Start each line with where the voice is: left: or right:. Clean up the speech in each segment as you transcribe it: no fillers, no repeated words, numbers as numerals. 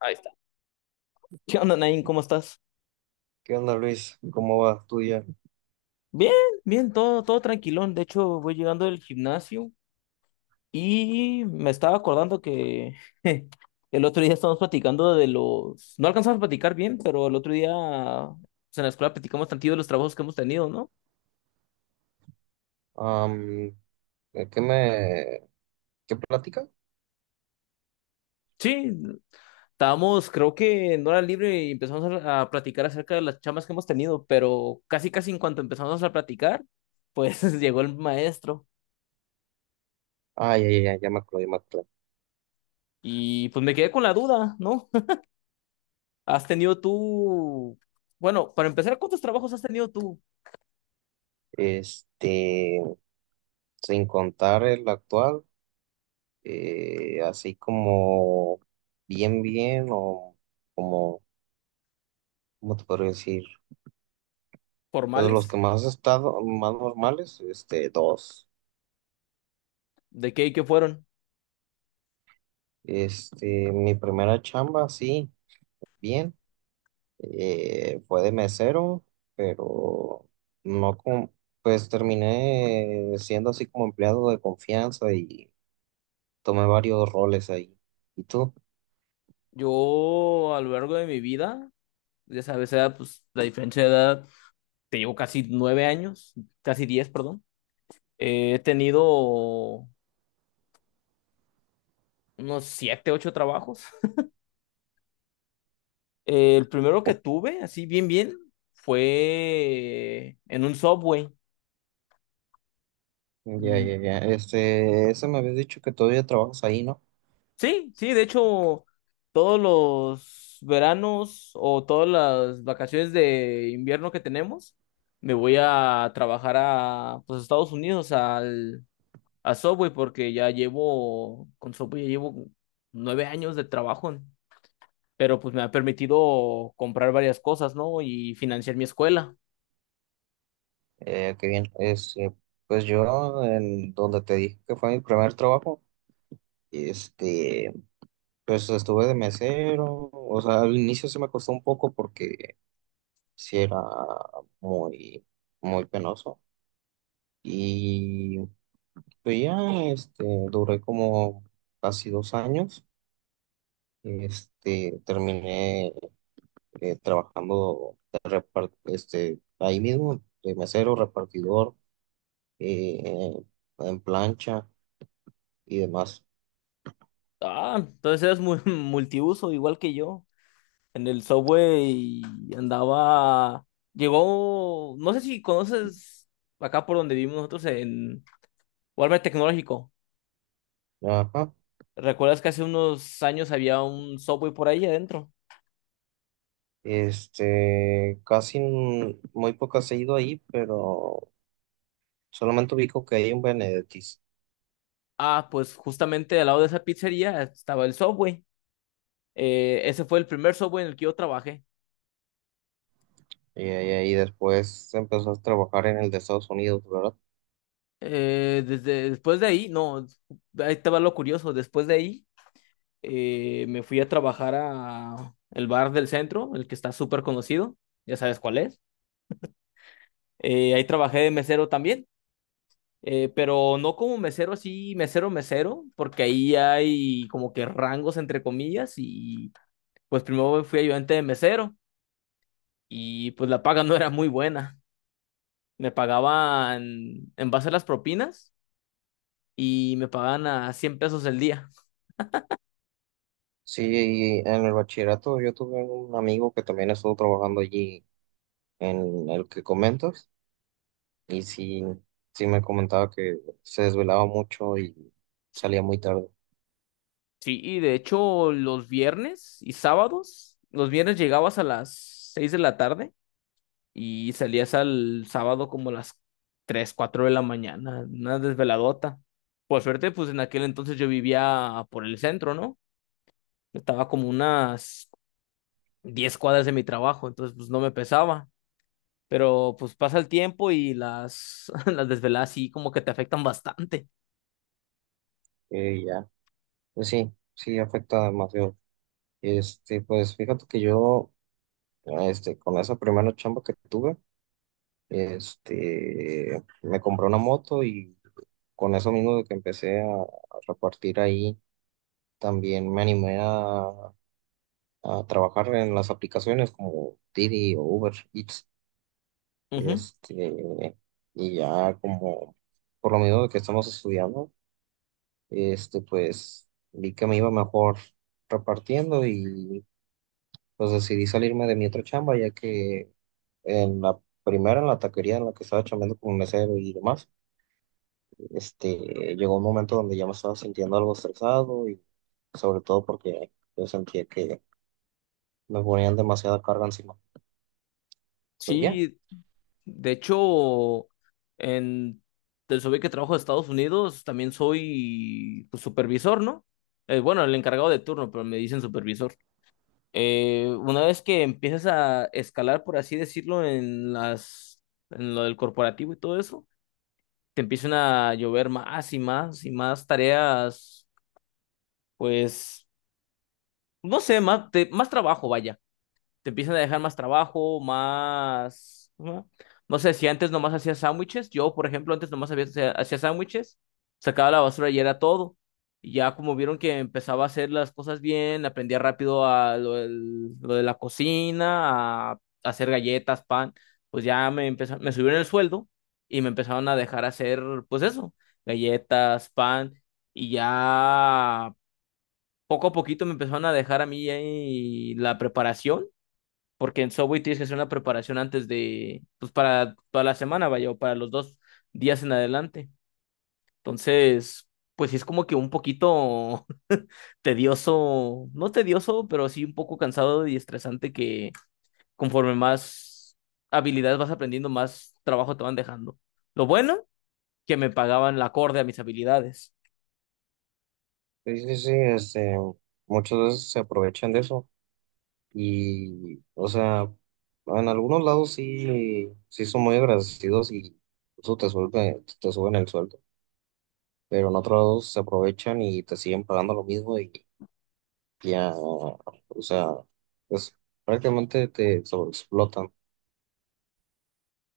left: Ahí está. ¿Qué onda, Nain? ¿Cómo estás?
right: ¿Qué onda, Luis? ¿Cómo va tu día?
left: Bien, bien, todo tranquilón. De hecho, voy llegando del gimnasio y me estaba acordando que el otro día estábamos platicando de los... No alcanzamos a platicar bien, pero el otro día pues, en la escuela platicamos tantillo de los trabajos que hemos tenido, ¿no?
right: Am, ¿de ¿qué me, qué plática?
left: Sí, estábamos, creo que en hora libre y empezamos a platicar acerca de las chamas que hemos tenido, pero casi en cuanto empezamos a platicar, pues llegó el maestro
right: Ah, ya, me acuerdo, ya me acuerdo.
left: y pues me quedé con la duda, ¿no? ¿Has tenido tú, bueno, para empezar, ¿cuántos trabajos has tenido tú
right: Este, Sin contar el actual, así como bien, bien, como, ¿cómo te podría decir? Pues, de los
left: formales?
right: que más he estado, más normales, dos.
left: ¿De qué y qué fueron?
right: Mi primera chamba, sí, bien. Fue de mesero, pero no con, pues terminé siendo así como empleado de confianza y tomé varios roles ahí. ¿Y tú?
left: Yo a lo largo de mi vida, ya sabes, era pues la diferencia de edad, te llevo casi nueve años, casi diez, perdón. He tenido unos siete, ocho trabajos. El primero que tuve, así bien, bien, fue en un Subway.
right: Ya, ya, ya. Ese me habías dicho que todavía trabajas ahí, ¿no?
left: Sí, sí, de hecho, todos los veranos o todas las vacaciones de invierno que tenemos, me voy a trabajar a, pues, Estados Unidos, al, a Subway, porque ya llevo, con Subway ya llevo nueve años de trabajo, pero pues me ha permitido comprar varias cosas, ¿no? Y financiar mi escuela.
right: Qué bien. Pues yo, en donde te dije que fue mi primer trabajo, este, pues estuve de mesero. O sea, al inicio se me costó un poco porque sí era muy, muy penoso. Y pues ya, este, duré como casi dos años. Terminé trabajando de ahí mismo, de mesero, repartidor, eh, en plancha y demás.
left: Ah, entonces eres muy multiuso, igual que yo. En el Subway y andaba, llegó, no sé si conoces acá por donde vivimos nosotros en Walmart Tecnológico.
right: Ajá.
left: ¿Recuerdas que hace unos años había un Subway por ahí adentro?
right: Muy pocas he ido ahí, pero solamente ubico que hay un Benedictis.
left: Ah, pues justamente al lado de esa pizzería estaba el Subway. Ese fue el primer Subway en el que yo trabajé.
right: Y ahí después empezó a trabajar en el de Estados Unidos, ¿verdad?
left: Desde después de ahí, no, ahí te va lo curioso, después de ahí me fui a trabajar a el bar del centro, el que está súper conocido, ya sabes cuál es. Ahí trabajé de mesero también, pero no como mesero así, mesero, mesero, porque ahí hay como que rangos entre comillas y pues primero fui ayudante de mesero y pues la paga no era muy buena. Me pagaban en base a las propinas y me pagaban a 100 pesos el día.
right: Sí, y en el bachillerato yo tuve un amigo que también estuvo trabajando allí en el que comentas y sí, sí me comentaba que se desvelaba mucho y salía muy tarde.
left: Sí, y de hecho los viernes y sábados, los viernes llegabas a las 6 de la tarde y salías al sábado como a las 3 4 de la mañana, una desveladota. Por suerte, pues en aquel entonces yo vivía por el centro, ¿no? Estaba como unas 10 cuadras de mi trabajo, entonces pues no me pesaba. Pero pues pasa el tiempo y las, las desveladas sí como que te afectan bastante.
right: Y ya, pues sí, sí afecta demasiado. Pues fíjate que yo, con esa primera chamba que tuve, me compré una moto y con eso mismo de que empecé a repartir ahí, también me animé a trabajar en las aplicaciones como Didi o Uber Eats,
left: Ujú.
right: este, y ya como por lo mismo de que estamos estudiando, pues vi que me iba mejor repartiendo y pues decidí salirme de mi otra chamba, ya que en la primera, en la taquería en la que estaba chambeando como mesero y demás, este, llegó un momento donde ya me estaba sintiendo algo estresado y sobre todo porque yo sentía que me ponían demasiada carga encima. Pues ya.
left: Sí, de hecho, en del SOBI que trabajo de Estados Unidos, también soy pues, supervisor, ¿no? Bueno, el encargado de turno, pero me dicen supervisor. Una vez que empiezas a escalar, por así decirlo, en las, en lo del corporativo y todo eso, te empiezan a llover más y más y más tareas, pues, no sé, más, te- más trabajo, vaya te empiezan a dejar más trabajo, más... ¿no? No sé, si antes nomás hacía sándwiches, yo, por ejemplo, antes nomás había- hacía sándwiches, sacaba la basura y era todo. Y ya como vieron que empezaba a hacer las cosas bien, aprendía rápido a lo, del- lo de la cocina, a hacer galletas, pan, pues ya me empezó, me subieron el sueldo y me empezaron a dejar hacer, pues eso, galletas, pan, y ya poco a poquito me empezaron a dejar a mí ahí la preparación porque en Subway tienes que hacer una preparación antes de, pues para toda la semana, vaya, o para los dos días en adelante. Entonces, pues sí es como que un poquito tedioso, no tedioso, pero sí un poco cansado y estresante que conforme más habilidades vas aprendiendo, más trabajo te van dejando. Lo bueno, que me pagaban la acorde a mis habilidades.
right: Sí, sí, sí, muchas veces se aprovechan de eso y, o sea, en algunos lados sí, sí son muy agradecidos y eso te suelta- te suben el sueldo, pero en otros lados se aprovechan y te siguen pagando lo mismo y ya, o sea, pues prácticamente te sobreexplotan.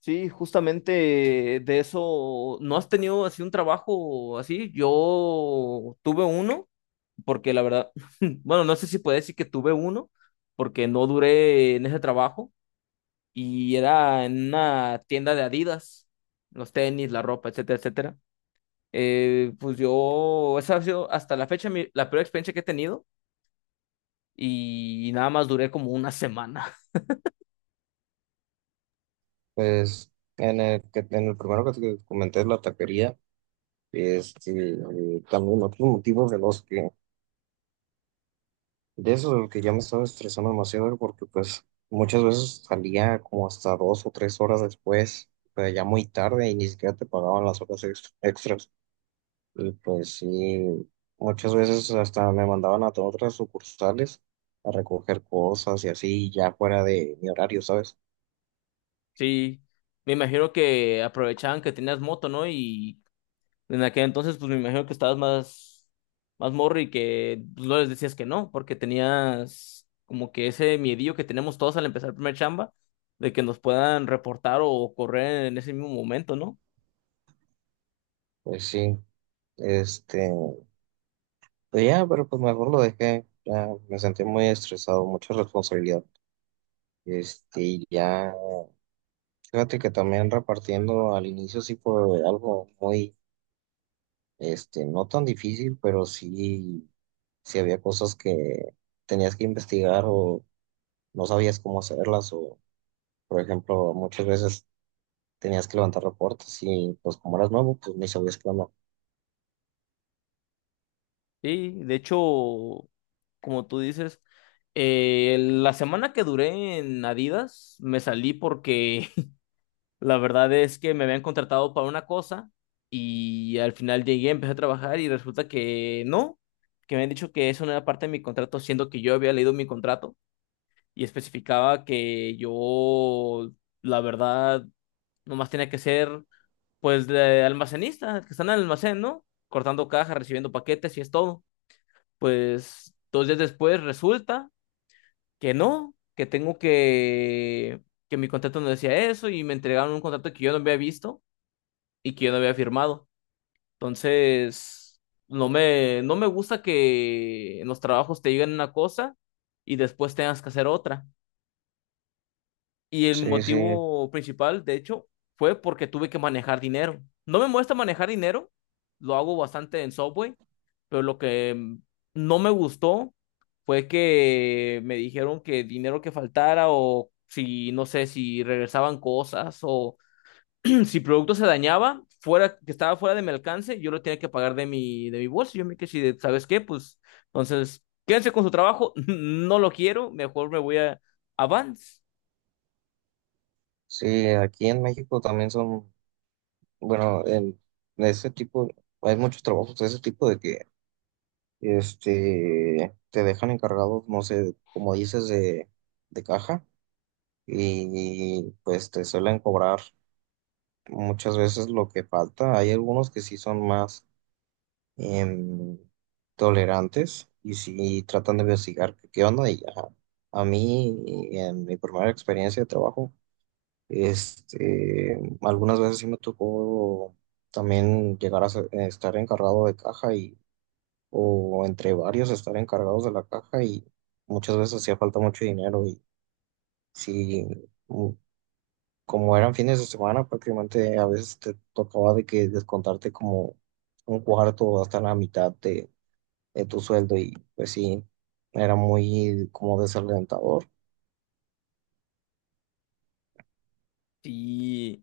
left: Sí, justamente de eso, ¿no has tenido así un trabajo así? Yo tuve uno porque la verdad, bueno, no sé si puedo decir que tuve uno, porque no duré en ese trabajo y era en una tienda de Adidas, los tenis, la ropa, etcétera, etcétera. Pues yo, esa ha sido hasta la fecha mi- la peor experiencia que he tenido y nada más duré como una semana.
right: Pues en en el primero que te comenté, la taquería, este, también otros motivos de los que de eso, de que ya me estaba estresando demasiado porque pues muchas veces salía como hasta dos o tres horas después, pues ya muy tarde y ni siquiera te pagaban las horas extras. Y pues sí, muchas veces hasta me mandaban a otras sucursales a recoger cosas y así ya fuera de mi horario, ¿sabes?
left: Sí, me imagino que aprovechaban que tenías moto, ¿no? Y en aquel entonces, pues me imagino que estabas más, más morro y que pues, no les decías que no, porque tenías como que ese miedillo que tenemos todos al empezar el primer chamba, de que nos puedan reportar o correr en ese mismo momento, ¿no?
right: Pues sí, este, pues ya, pero pues mejor lo dejé, ya me sentí muy estresado, mucha responsabilidad. Y ya. Fíjate que también repartiendo al inicio sí fue algo muy, no tan difícil, pero sí, sí había cosas que tenías que investigar o no sabías cómo hacerlas o, por ejemplo, muchas veces tenías que levantar reportes y pues como eras nuevo, pues ni sabías cómo.
left: Sí, de hecho, como tú dices, la semana que duré en Adidas, me salí porque la verdad es que me habían contratado para una cosa y al final llegué, empecé a trabajar y resulta que no, que me han dicho que eso no era parte de mi contrato, siendo que yo había leído mi contrato y especificaba que yo, la verdad, nomás tenía que ser pues de almacenista, que está en el almacén, ¿no? Cortando cajas, recibiendo paquetes y es todo. Pues dos días después resulta que no, que tengo que mi contrato no decía eso y me entregaron un contrato que yo no había visto y que yo no había firmado. Entonces, no me gusta que en los trabajos te digan una cosa y después tengas que hacer otra. Y el
right: Sí, sí,
left: motivo principal, de hecho, fue porque tuve que manejar dinero. No me molesta manejar dinero, lo hago bastante en Subway, pero lo que no me gustó fue que me dijeron que dinero que faltara o si, no sé, si regresaban cosas o si el producto se dañaba, fuera, que estaba fuera de mi alcance, yo lo tenía que pagar de mi bolsa. Yo me quedé, así de, ¿sabes qué? Pues entonces, quédense con su trabajo, no lo quiero, mejor me voy a Avance.
right: sí, aquí en México también son, bueno, en ese tipo, hay muchos trabajos de ese tipo de que, te dejan encargados, no sé, como dices, de caja y pues te suelen cobrar muchas veces lo que falta. Hay algunos que sí son más em, tolerantes y sí tratan de investigar qué onda y ya. A mí, en mi primera experiencia de trabajo, algunas veces sí me tocó también estar encargado de caja y, o entre varios estar encargados de la caja y muchas veces hacía falta mucho dinero y sí, mm, como eran fines de semana, prácticamente a veces te tocaba de que descontarte como un cuarto hasta la mitad de tu sueldo y pues sí, era muy como desalentador.
left: Y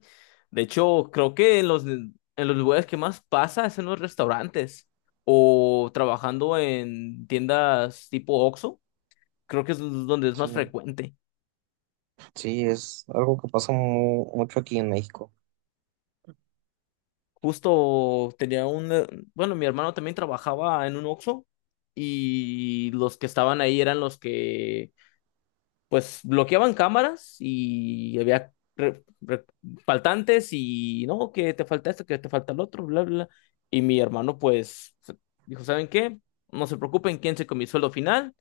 left: de hecho, creo que en los lugares que más pasa es en los restaurantes o trabajando en tiendas tipo Oxxo, creo que es donde es
right: Sí,
left: más frecuente.
right: sí, es algo que pasa mucho aquí en México.
left: Justo tenía un, bueno, mi hermano también trabajaba en un Oxxo y los que estaban ahí eran los que, pues, bloqueaban cámaras y había re- re- faltantes y, no, que te falta esto, que te falta el otro, bla, bla. Y mi hermano, pues, se- dijo, ¿saben qué? No se preocupen, ¿quién se comió el sueldo final?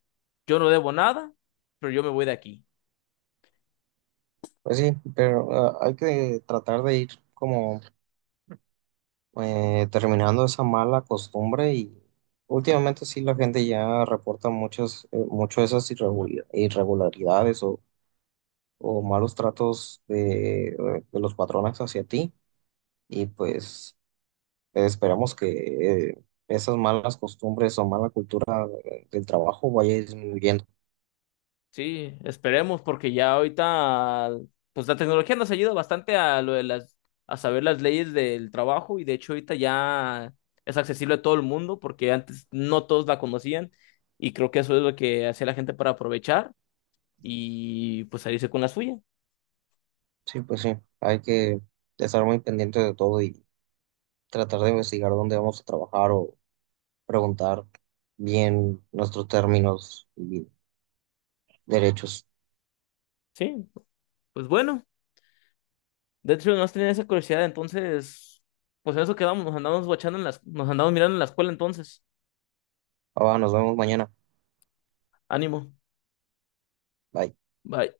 left: Yo no debo nada, pero yo me voy de aquí.
right: Pues sí, pero ah, hay que tratar de ir como terminando esa mala costumbre y últimamente sí la gente ya reporta muchas, mucho esas irregularidades o malos tratos de los patrones hacia ti y pues esperamos que esas malas costumbres o mala cultura, del trabajo vaya disminuyendo.
left: Sí, esperemos, porque ya ahorita, pues la tecnología nos ayuda bastante a lo de las, a saber las leyes del trabajo, y de hecho ahorita ya es accesible a todo el mundo, porque antes no todos la conocían, y creo que eso es lo que hacía la gente para aprovechar y pues salirse con la suya.
right: Sí, pues sí, hay que estar muy pendiente de todo y tratar de investigar dónde vamos a trabajar o preguntar bien nuestros términos y derechos.
left: Sí, pues bueno, de hecho no tenía esa curiosidad, entonces, pues en eso quedamos, nos andamos guachando en las, nos andamos mirando en la escuela entonces.
right: Ah, va, nos vemos mañana.
left: Ánimo.
right: Bye.
left: Bye.